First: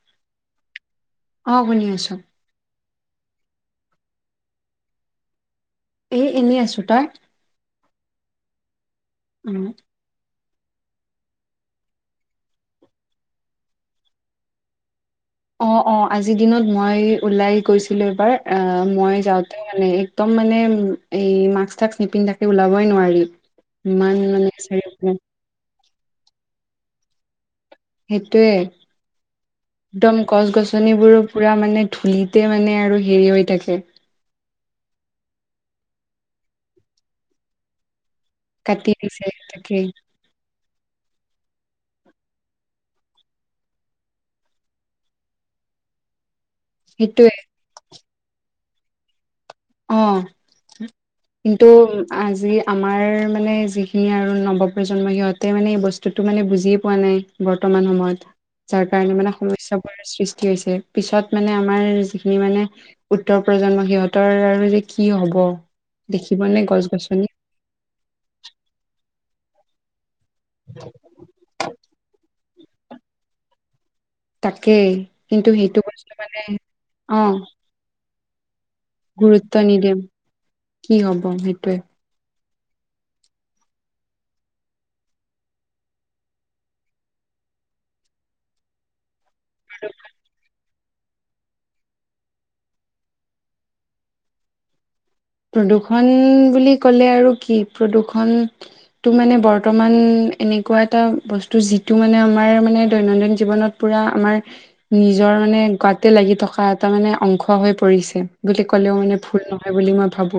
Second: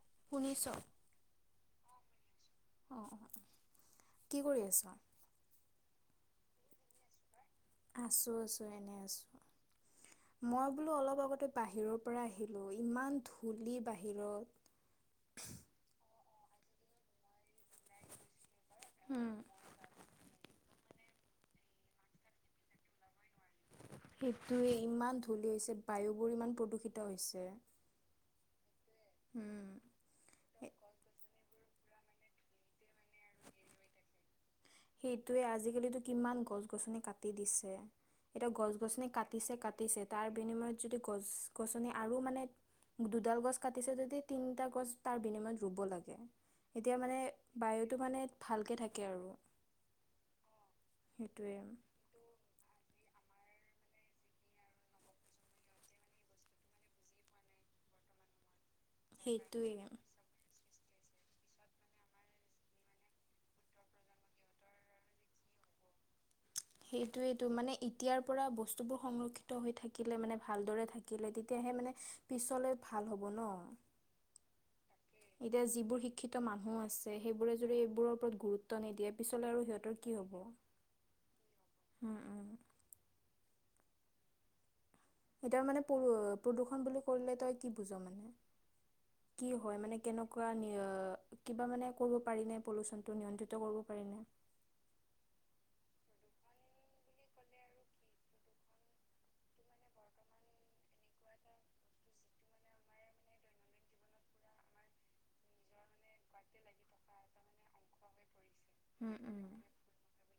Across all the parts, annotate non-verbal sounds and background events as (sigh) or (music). (inaudible) অ, শুনি আছো। অ', অ', কি কৰি আছ? এ, এনেই আছো তাই? আছো, আছো এনে আছো। উম। মই বোলো অলপ আগতে বাহিৰৰ পৰা আহিলো। ইমান ধূলি বাহিৰত। অ', অ', আজিৰ দিনত মই ওলাই গৈছিলো এবাৰ। অ, মই উম। যাওঁতে মানে একদম মানে এই মাক্স, থাক্স নিপিন্ধাকে ওলাবই নোৱাৰি। ইমান মানে সেইটোৱে চাৰিওফালে ইমান ধঢূলি হৈছে, বায়ুবোৰ ইমান প্ৰদূষিত হৈছে। সেইটোয়ে উম। একদম গছ, গছনিবোৰো পুৰা মানে ধূলিতে মানে আৰু হেৰি হৈ থাকে। সেইটয়ে আজিকালিতো কিমান গছ, গছনি কাটি দিছে। এতিয়া গছ, কাটি গছনি দিছে কাটিছে, তাকে কাটিছে তাৰ বিনিময়ত যদি গছ, গছনি আৰু মানে দুডাল গছ কাটিছে যদি তিনিটা গছ তাৰ বিনিময়ত ৰুব লাগে। এতিয়া মানে সেইটোয়ে বায়ুটো মানে ভালকে থাকে আৰু অ, সেইটোৱে কিন্তু আজি আমাৰ মে মানে যিখিনি আৰু নৱপ্ৰজন্ম সিহঁতে মানে এই বস্তুটো মানে বুজিয়ে পোৱা নাই বৰ্তমান সময়ত। যাৰ কাৰণে মানে সেইটোৱে সমস্যাবোৰ সৃষ্টি হৈছে। পিছত মানে আমাৰ যিখিনি মানে উত্তৰ প্ৰজন্ম সিহঁতৰ যে, কি, হ'ব দেখিবনে গছ, গছনি তেতিয়াৰ পৰা বস্তুবোৰ সংৰক্ষিত হৈ থাকিলে মানে ভালদৰে থাকিলে তেতিয়াহে মানে পিছলে ভাল হ'ব, ন। তাকে। এতিয়া যিবোৰ শিক্ষিত মানুহ আছে, অ সেইবোৰে যদি এইবোৰৰ ওপৰত গুৰুত্ব নিদিয়ে পিছলৈ গুৰুত্ব আৰু নিদিয়ে সিহঁতৰ কি হ'ব। কি হব সেইটোৱে উম, উম। সটোাৰ মানে প্ৰদূৰ্ষণ বুলি কৰিলে তই কি বুজ মানে কি হয় মানে কেনেকুৱা নি কিবা মানে কৰিব পাৰি পন নন্ত্ৰিত কৰিব পাৰি। প্ৰদূৰ্ষন বুলি ক'লে আৰু কি প্ৰদূৰ্ষন তটো মানে বৰ্তমান বি মান জ ৰ মানে গাতে লাগি থকা এটা মানে অংশ হৈ পৰিছে। বুলি ক'লেও মানে উম ভুল উম নহয় বুলি মই ভাবো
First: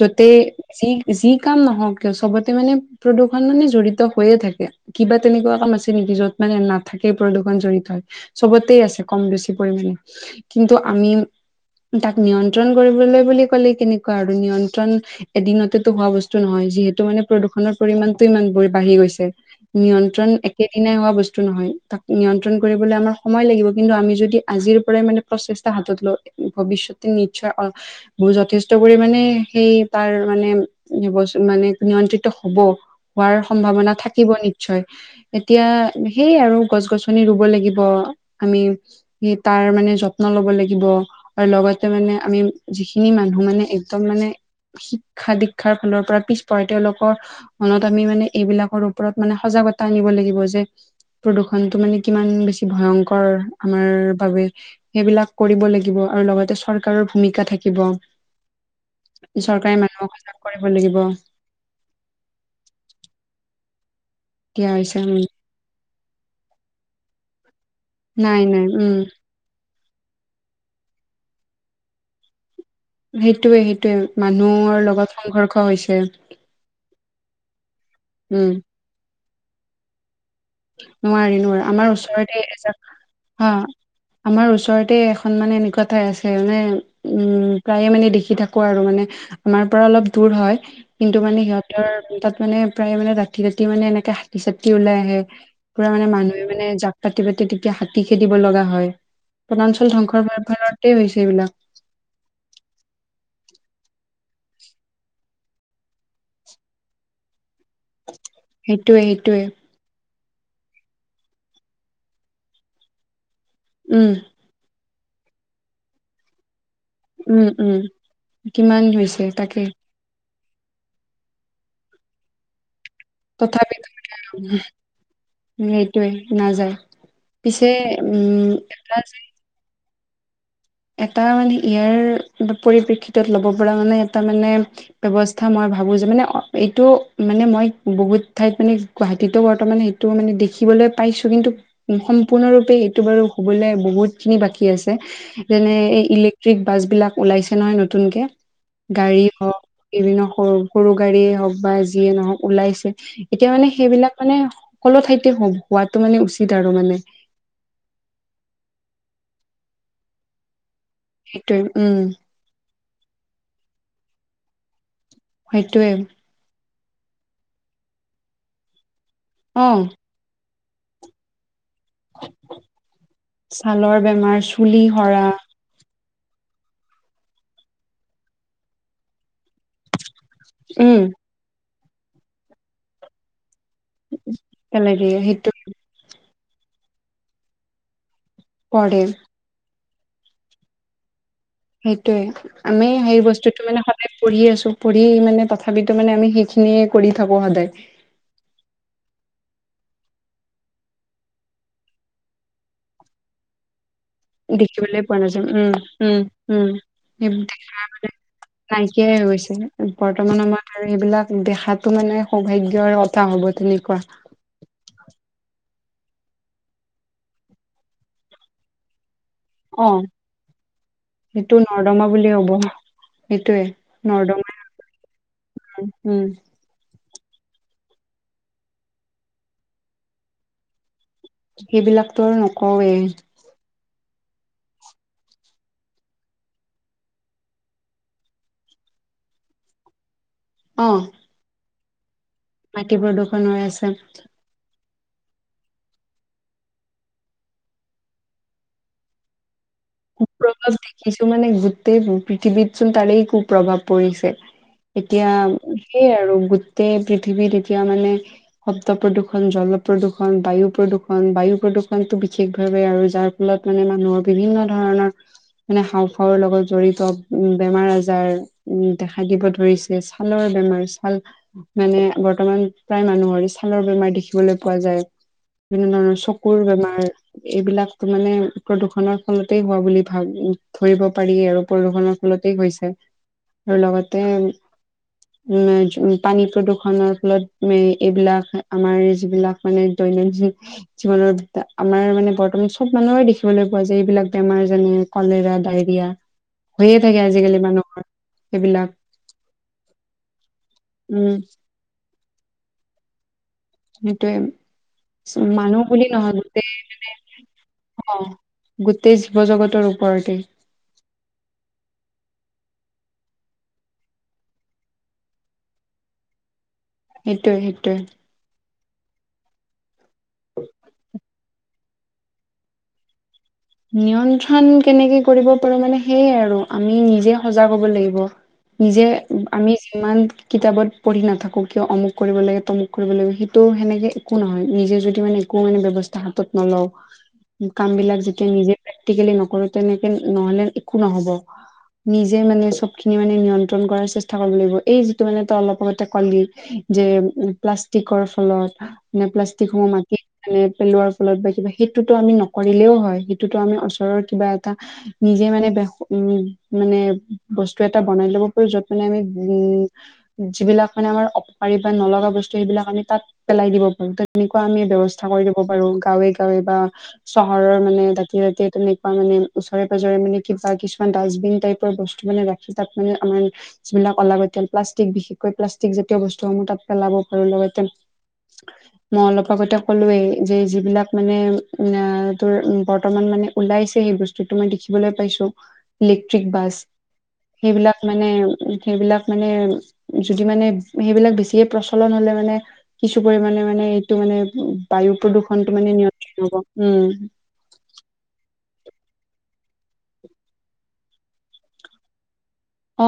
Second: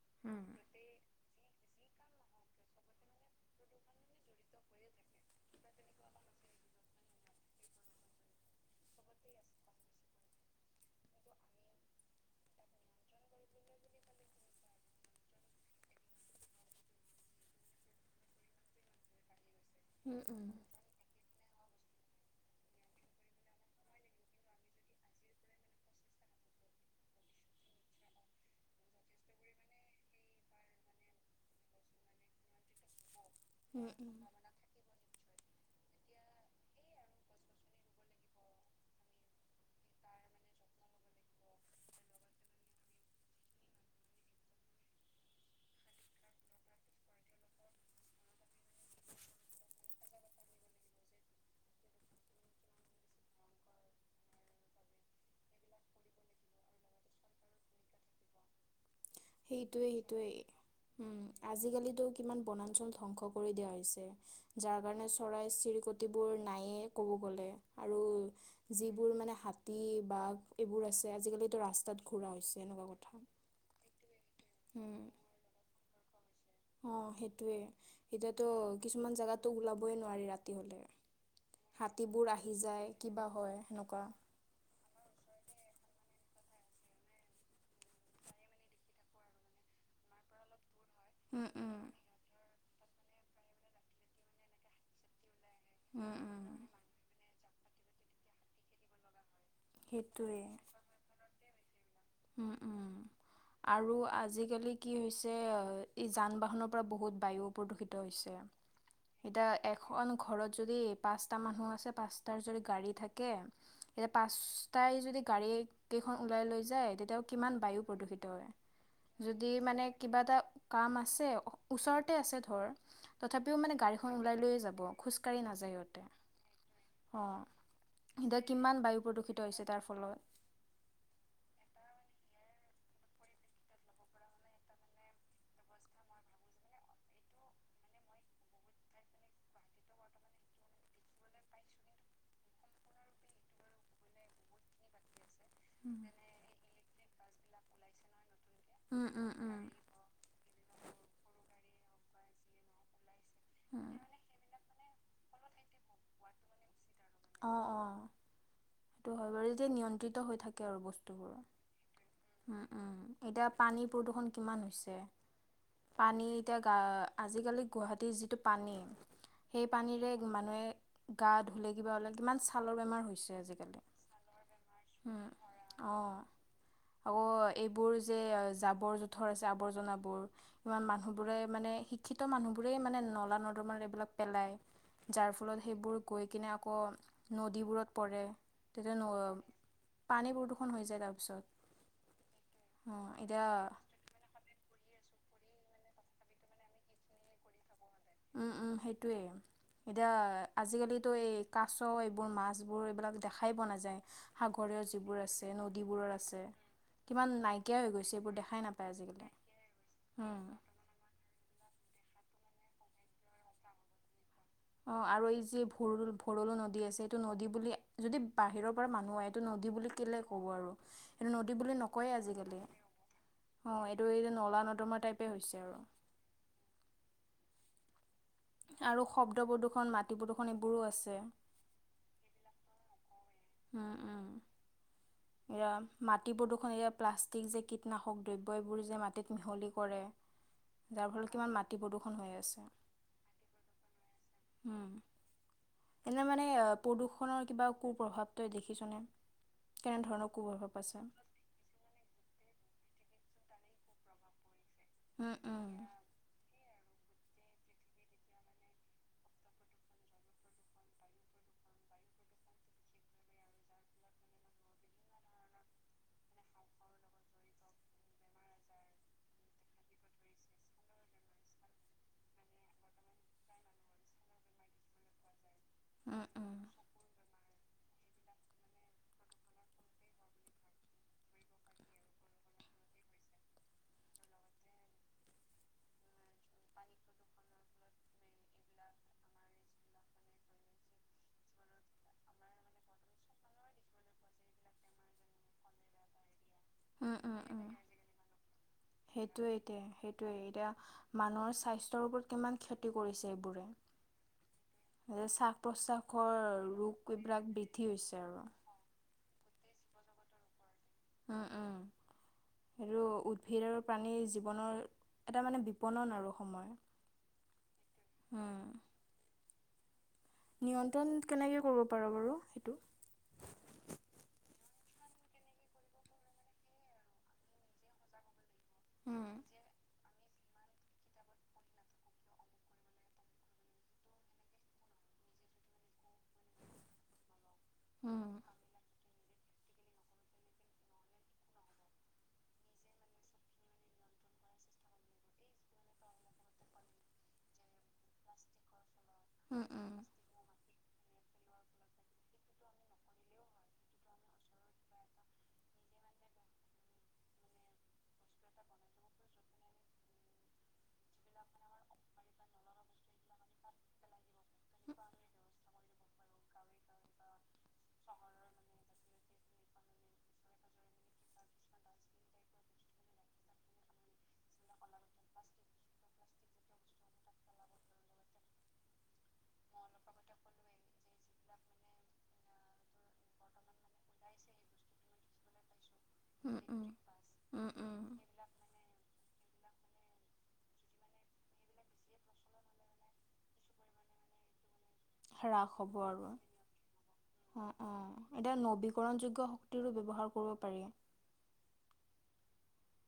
যতে উম যি যি কাম নহক ক চবতে মানে প্ৰদূৰণ মানে জডৰিত হৈয়ে থাকে কিবা তেনেকুৱা কাম আছে নেকি য'ত মানে নাথ থাকেই প্ৰদূৰষণ জড়িত হয় চবতে আছে কম বেছি পৰিমাণে কিন্তু আমি তাক নিয়ন্ত্ৰণ কৰিবলৈ বুলি ক'লে কেনেক আৰু নিয়ন্ত্ৰণ এদিনতেতো হোৱা বস্তু নহয় যিহেতু মানে প্ৰদূষণৰ পৰিমমানণতটো ইমান বাঢ়ি গৈ উম নিয়ন্ত্ৰণ উম একেদিনাই হোৱা বস্তু নহয় তাক নিয়ন্ত্ৰণ কৰিবলৈ আমাৰ সময় লাগিব কিন্তু আমি যদি আজিৰ পৰাই মানে প্ৰচেষ্টা হাতত লওঁ। ভৱিষ্যতেৰ নিশ্চয় যথেষ্ট পৰিানে সেই তাৰ মানে মানে নিয়ন্ত্ৰিত হব। হোৱাৰ উম সম্ভাৱনা উম থাকিব নিশ্চয়। এতিয়া সেই আৰু গছ গছনি ৰুব লাগিব আমি তাৰ মানে যত্ন ব লাগ আৰু লগতে মানে আমি যিখিনি মানুহ মানে একদম মানে শিক্ষা দীক্ষাৰ ফালৰ পৰা পিছপ তেওঁলোকৰ মনত আমি মানে এইবিলাকৰ ওপৰত মানে সজাগ কত আনিব লাগিব যে প্ৰদূৰণতটো মানে কিমান বেছি ভয়ংকৰ আমাৰ বাবে সেইবিলাক কৰিব লাগিব। আৰু লগতে চৰকাৰৰ ভূমিকা থাকিব। চৰকাৰে সেইটোৱে মানুহক সেইটোৱে সজাগ কৰিব লাগিব উম আজিকালিতো কিমান বনাঞ্চল ধ্বংস কৰি দিয়া হৈ চে দিয়া যাৰ হৈছে কাৰণে উম চৰাইৰ চিৰিকটিবোৰ নায়য়ে ক'ব গ'লে। আৰু নাই নাই উম যিবোৰ মানে হাতী, বাঘ এইবোৰ আছে। আজিকালিতো ৰাস্তাত ঘূৰা হৈছে। এনেকুৱা কথা সেইটোৱে সেইটোৱে মানুহৰ উম লগত সংঘৰ্ষ হৈছে। অ', সেইটোৱে এতিয়াতো উম কিছুমান জোগাতো ওলাবই নোৱাৰি ৰাত নোৱাৰি নোৱাৰি আমাৰ ওচৰতে যায় কিবা এজাক অ, হয় সেনেকুৱা আমাৰ ওচৰতে এখন মানে এনেকুৱা হয় আছে, মানে উম প্ৰায়ে মানে দেখি থাকো আৰু মানে আমাৰ পৰা অলপ দূৰ হয়। কিন্তু মানে উম উম সিহঁতৰ তাত মানে প্ৰায় মানে ৰাতি - ৰাতি মানে এনেকে হাতী চাতি ওলাই আহে। পুৰা মানে উম মানুহে উম মানে জাক পাতি পাতি তেতিয়া হাতী খেদিব লগা হয়। বনাঞ্চল ধ্বংসৰ সেইটোৱে হোৱাৰ ফলতে হৈছে এইবিলাক। (unintelligible) (unintelligible) আৰু আজিকালি কি হৈছে ই যান বাহনৰ পৰা বহুত বায়ু প্ৰদূষিত হৈছে, সেইটোয়ে সেইটোয়ে এতিয়া এখন ঘৰত যদি পাঁচটা মানুহ আছে। পাঁচটাৰ যদি গাড়ী থাকে। উম তেতিয়া পাঁচটাই যদি যদি গাড়ী কেইখন ওলাই লৈ যায় তেতিয়াও উম কিমান উম বায়ু প্ৰদূষিত কিমান হৈছে হয়। যদি তাকে মানে কিবা এটা কাম আছে ওচৰতে আছে ধৰ তথাপিও মানে তথাপিতো গাড়ীখন ওলাই লৈয়ে যাব খোজকাাঢ়ি নাযায়। সিহঁতে সেইটোৱে নাযায় অ পিছে উম এতিয়া কিমান বায়ু এনাজি প্ৰদূষিত হৈছে তাৰ ফলত। এটা মানে ইয়াৰ পৰিপ্ৰেক্ষিত ল'ব পৰা মানে এটা মানে ব্যৱস্থা মই ভাবো যে মানে এইটো মানে মই বহুত ঠাইত মানে গুৱাহাটীতো বৰ্তমানে সেইটো মানে দেখি (unintelligible) পাইছো কিন্তু সম্পূৰ্ণৰূপে এইটো বাৰু হবলৈ বহুত খিনি বাকী আছে। যেনে এই উম ইলেক্ট্ৰিক বাছ বিলাক ওলাইছে নহয় নতুনকে। গাড়ী উম হওক উম বিভিন্ন সৰু সৰু গাড়ীয়ে হওক বা যিয়ে নহওক ওলাইছে এতিয়া মানে উম সেইবিলাক মানে সকলো ঠাইতে হো হোৱাটো মানে উচিত আৰু মানে। অ', অ' সেইটো নিয়ন্ত্ৰিত হৈ থাকে আৰু বস্তু সেইটোৱে, উম। উ, উ, এতিয়া পানী প্ৰদূষণ কিমান হৈছে। সেইটোৱে পানী এতিয়া আ, আজিকালি গুৱাহাটীৰ যিটো পানী সেই অ পানীৰে মানুহে গা (unintelligible) কিমান ছালৰ বেমাৰ হৈছে আজি, ছালৰ বেমাৰ চুলি কালি সৰা অ'। অ, এইবোৰ যে, জাবৰ, জোঁথৰ আছে আৱৰ্জনাবোৰ। ইমান উম, মানুহ বোৰে মানে শিক্ষিত মানুহ বোৰে মানে নলা, নদ (unintelligible) এইবিলাক পেলায় গেলেৰিয়া যাৰ সেইটো ফলত সেইবোৰ গৈ কিনে আকৌ নদীবোৰত পৰে। তেতিয়া পৰে ন, পানী প্ৰদূষণ হৈ যায় তাৰপিছত। সেইটোয়ে আমি অঁ সেই এতিয়া বস্তুতটো মানে সদায় পঢ়ি আছো। পঢ়ি মানে, তথাপিতো মানে আমি সেইখিনিয়ে কৰি থাকো সদায়। উ, উ, সেইটোৱে। এতিয়া আজি, কালিতো এই কাছ এইবোৰ মাছবোৰ এইবিলাক দেখাই পোৱা নাযায়। সাগৰীয় দেখিবলৈ পোৱা যিবোৰ আছে নাযায়। উম, নদীবোৰৰ আছে উম, উম। কিমান নাইকিয়া হৈ গৈছে এইবোৰ (unintelligible) দেখাই নাপায় নাইকিয়াইৈ আজিকালি হৈছে, বৰ্তমান উম সময়ত আৰু এইবিলাক দেখাতো মানে সৌভাগ্যয়ৰ কথা হ'ব তেনেকুৱা। অ, আৰু এই যি ভৰু, ভলৰোঁ নদী আছে। এইটো নদী বুলি যদি বাহিৰৰ পৰা মানুহ আহে নদী অ বুলি কেলে ক'ব আৰু সেইটো নদী বুলি নৰ্দমা নকয়ে বুলি হ'ব আজিকালি। সেইটোয়ে অ, এইটো এই নৰ্দমা নলা, নৰ্দমা টাইপে হৈছে আৰু। উম আৰু শব্দ প্ৰদূৰ্ষন, মাটি প্ৰদূৰ্ষন এইবোৰো আছে। সেইবিলাকতো আৰু নকওঁৱেই। উম উম। এতিয়া মাটি প্ৰদূষণে, এতিয়া প্লাষ্টিক যে কীটনাশক দ্ৰব্য এইবোৰ যে মাটিত মিহলি কৰে। অ যাৰ ফলত কিমান মাটি প্ৰদূষণ হৈ আছে মাটি প্ৰদূৰষণ হৈ আছে। উম এনে মানে প্ৰদূষণৰ কিবা কুপ্ৰভাৱ তই দেখিছনে? কেনেধৰণৰ কুপ্ৰভাৱ আছে দেখিছো মানে গোটেইবোৰ পৃথিৱীতচোন তাৰে কুপ্ৰভাৱ পৰিছে। উম উম। এতিয়া সেইয়া আৰু গো পৃথিৱীত এতিয়া মানে শব্দ প্ৰদূৰ্ষণ, জল প্ৰদূষণ, বায়ু প্ৰদূষণ, বায়ু প্ৰদূ টো, বিশেষ ভাৱে আৰু যাৰ ফলত মানে মানুহৰ বিভিন্ন ধৰণৰ মানে হাওঁফাওৰ লগত জড়িত বেমাৰ, আজাৰ উ, দেখা দিব ধৰে। ছালৰ বেমাৰ, ছাল মানে বৰ্তমান প্ৰায় মানুহৰে ছালৰ বেমাৰ দেখিবলৈ পাই। পোৱা যায়। বিভিন্ন ধৰণৰ উম উম। চকুৰ বেমাৰ এইবিলাক মানে প্ৰদূৰণৰ ফলতেই হোৱা বুলি ভাব ধৰিব পাৰি আৰু প্ৰদূষনৰৰ ফলতেই হৈছে। লগতে উ, উ, পানী প্ৰদূৰষনৰৰ ফলত এইবিলাক, আমাৰ যিবিলাক মানে দৈনন্দিন জীৱনৰ আমাৰ মানে বৰ্তমান চব মানুহে দেখিবলৈ পোৱা যায়। এইবিলাক বেমাৰ যেনে কলেৰা, ডায়ৰিয়া হৈয়ে থাকে, আজিকালি মানুহৰ। সেইবিলাক সেইটোয়ে এতিয়া, সেইটোৱে এতিয়া উম মানুহৰ স্বাস্থ্যৰ ওপৰত কিমান ক্ষতি কৰিছে, এইবোৰে। যে সেইটোৱেই। শ্বাস মানুহ বুলি নহয়, প্ৰশ্বাসৰ গোটেই ৰোগ এইবিলাক বৃদ্ধি হৈছে অ, আৰু গোটেই জীৱ জগত ৰ, ওপৰতে। আৰু উদ্ভিদ আৰু প্ৰাণীৰ জীৱনৰ এটা মানে বিপণন আৰু সময়। সেইটোৱ, সেইটোৱে। উম। নিয়ন্ত্ৰণ কেনেকে কৰিব পাৰো বাৰু সেইটো। নিয়ন্ত্ৰণ কেনেকে কৰিব পাৰো মানে সেয়াই আৰু আমি নিজে সজাগ হ'ব লাগিব। নিজে আমি যিমান কিতাপত পঢ়ি নাথাকো কিয় অমুক কৰিব লাগে তমুক কৰিব লাগে সেইটো সেনেকে একো নহয় নিজে যদি মানে ব্যৱস্থা হাতত নলও কাম বিলাক প্ৰে্টিকেলি নকৰো তেনেকে নহলে একো নহব নিজে মানে চব খিনি মানে নিয়ন্ত্ৰণ কৰাৰ চেষ্টা কৰিব লাগিব এই যিটো মানে তই অলপ আগতে কলি যে প্লাষ্টিকৰ ফলত মানে প্লাষ্টিকসমূহ মাতি মানে পেলোৱাৰ ত বা কিবা সেইটোতো আমি নকৰিলেও হয় সেইটোতো আমি ওচৰৰ কিবা এটা নিজে মানে উ মানে বস্তু এটা বনাই যত মানে আমি উম যিবিলাক মানে আমাৰ অপকাৰী বা নলগা বস্তু সেইবিলাক আমি তাত পেলাই দিব পাৰো ত তেনেকুৱা আমি ব্যৱস্থা কৰি দিব পাৰো গাঁৱে গাঁৱে বা চহৰৰ মানে ত তেনেকুৱা মানে ওচৰে পাজৰে মানে কিবা কিছুমান ডাষ্টবিন টাইপৰ বস্তু মানে ৰাখি তাত মানে আমাৰ যিবিলাক অলাগতি প্লাষ্টিক বিশেষকৈ প্লাষ্টিক জাতীয় বস্তুসমূহ তাত পেলাব পাৰো লগতে মই অলপ আগতে ক'লোয়েই যে যিবিলাক মানে উ তোৰ বৰ্তমান মানে ওলাইছে সেই বস্তুটো মই দেখিবলৈ পাইছো ইলেক্ট্ৰিক বাছ সেইবিলাক মানে সেইবিলাক মানে যদি মানে সেইবিলাক বেছিকে প্ৰচলন হলে মানে কিছু পৰিমণে মানে এইটো মানে বায়ু হ্ৰাস প্ৰদূষণটো মানে হ'ব আৰু নিয়ন্ত্ৰণ হ'ব উম তেওঁ নবীকৰণযোগ্য শক্তিৰো ব্যৱহাৰ কৰিব পাৰি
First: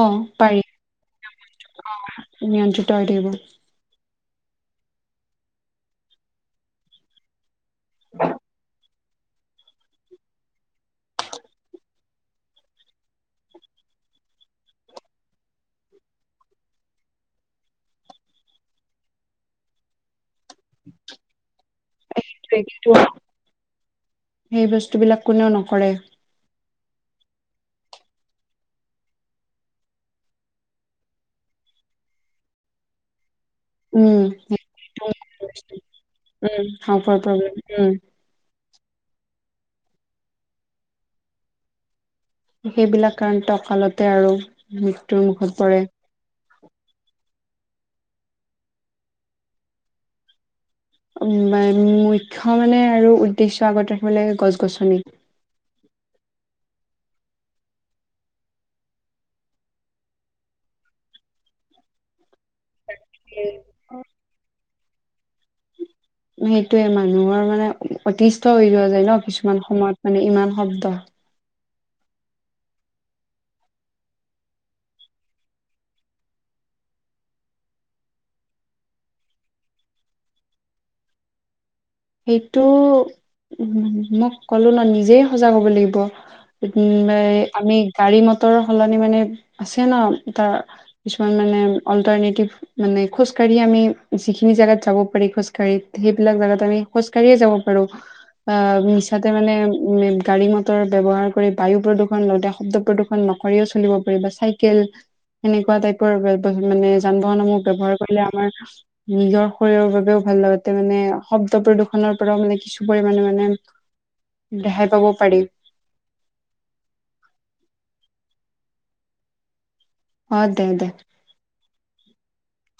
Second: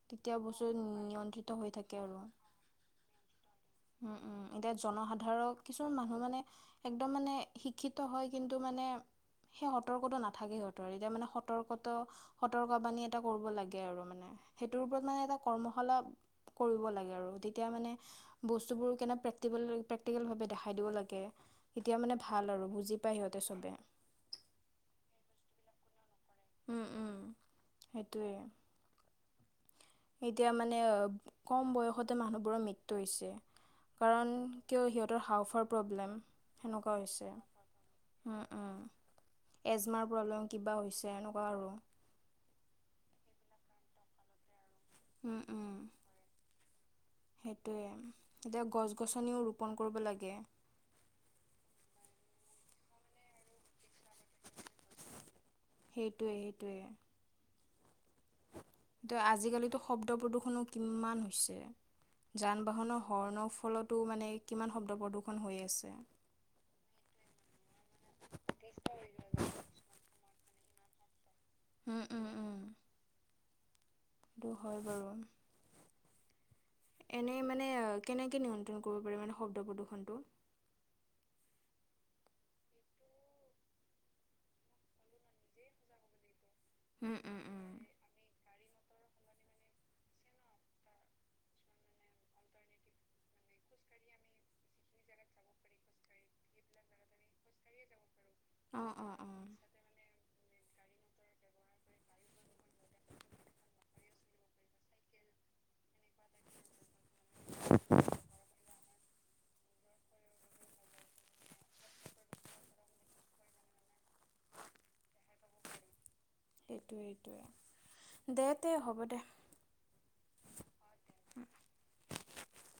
অ তেতিয়া পাৰি বস্তু নিয়ন্ত্ৰিত হৈ থাকে আৰু নিয়ন্ত্ৰিত হৈ থাকিব উ উম এতিয়া জনসাধাৰক কিছুমান মানুহ মানে একদম মানে শিক্ষিত হয় কিন্তু মানে সেই সতৰ্কতটো নাথাকে সিহঁতৰ এতিয়া মানে সতৰ্কত সতৰ্ক বাণী এটা কৰিব লাগে আৰু মানে সেইটোৰ ওপৰত মানে এটা কৰ্মশালা কৰিব লাগে আৰু তেতিয়া মানে বস্তুবোৰ কেনে প্ৰেক্টিকেল প্ৰেক্টিকেল ভাৱে দেখাই দিব লাগে এতিয়া মানে ভাল আৰু কিন্তু বুজি পায় সিহঁতে চবেই কৰে উম উম সেইটোৱেই এতিয়া মানে কম বয়সতে মানুহবোৰৰ মৃত্যু হৈছে। উম কাৰণ কিয় সিহঁতৰ হাওফাওৰ প্ৰব্লেম উম সেনেকুৱা হাওফাওৰ হৈছে প্ৰব্লেম উম উম এজমাৰ প্ৰব্লেম কিবা হৈছে, এনেকুৱা আৰু সেইবিলাক কাৰণতে অকালতে আৰু মৃত্যুৰ উম, মুখত উম। পৰে সেইটোৱে এতিয়া গছ গছনিও ৰোপন কৰিব লাগে উম মুখ্য মানে আৰু উদ্দেশ্য আগত ৰাখি গছ গছনি (unintelligible) আজি কালিতো শব্দ প্ৰদূষণো কিমান হৈছে যান বাহনৰ হৰ্ণৰ ফলতো মানে কিমান শব্দ প্ৰদূষণ হৈ আছে সেইটোয়ে মানুহৰ মানে অতিষ্ঠ হৈ যোৱা যায় ন, কিছুমান সময়ত মানে ইমান একদম উম উম উ সেইটো হয় বাৰু এনেই মানে কেনেকে নিয়ন্ত্ৰণ কৰিব পাৰি মানে শব্দ প্ৰদূষণ টো (inaudible) সেইটো মই ক'লো ন নিজেই সজাগ হ'ব লাগিব। উম, উম, আমি উম। গাড়ী মটৰ সলনি মানে আছে ন তাৰ কিছুমান মানে অল্টাৰনেটিভ মানে খোজ আমি যি খিনি জেগাত যাব পাৰি খোজকাঢ়ি, সেইবিলাক জেগাত আমি খোকাঢ়িয়েই যাব পাৰো, অ', অ', মিছাতে অ'। মানে গাড়ী মটৰ ব্যৱহাৰ কৰি বায়ু প্ৰদূৰ্ষণ লগতে শব্দ প্ৰদূষণ নকৰিও চলিব পাৰি বা চাইকেল এনেকুৱা টাইপৰ মানে যান বাহনসমূহ ব্যৱহাৰ কৰিলে আমাৰ নিজৰ শৰীৰৰ বাবেও ভাল নহয় মানে শব্দ প্ৰদূষণ প্ৰদূষণৰ পৰা মানে কিছু পৰিমানে মানে ৰেহাই পাব পাৰি এইটোৱেই এইটোৱেই দে দে হ'ব দে অ', দে দে। উম (unintelligible)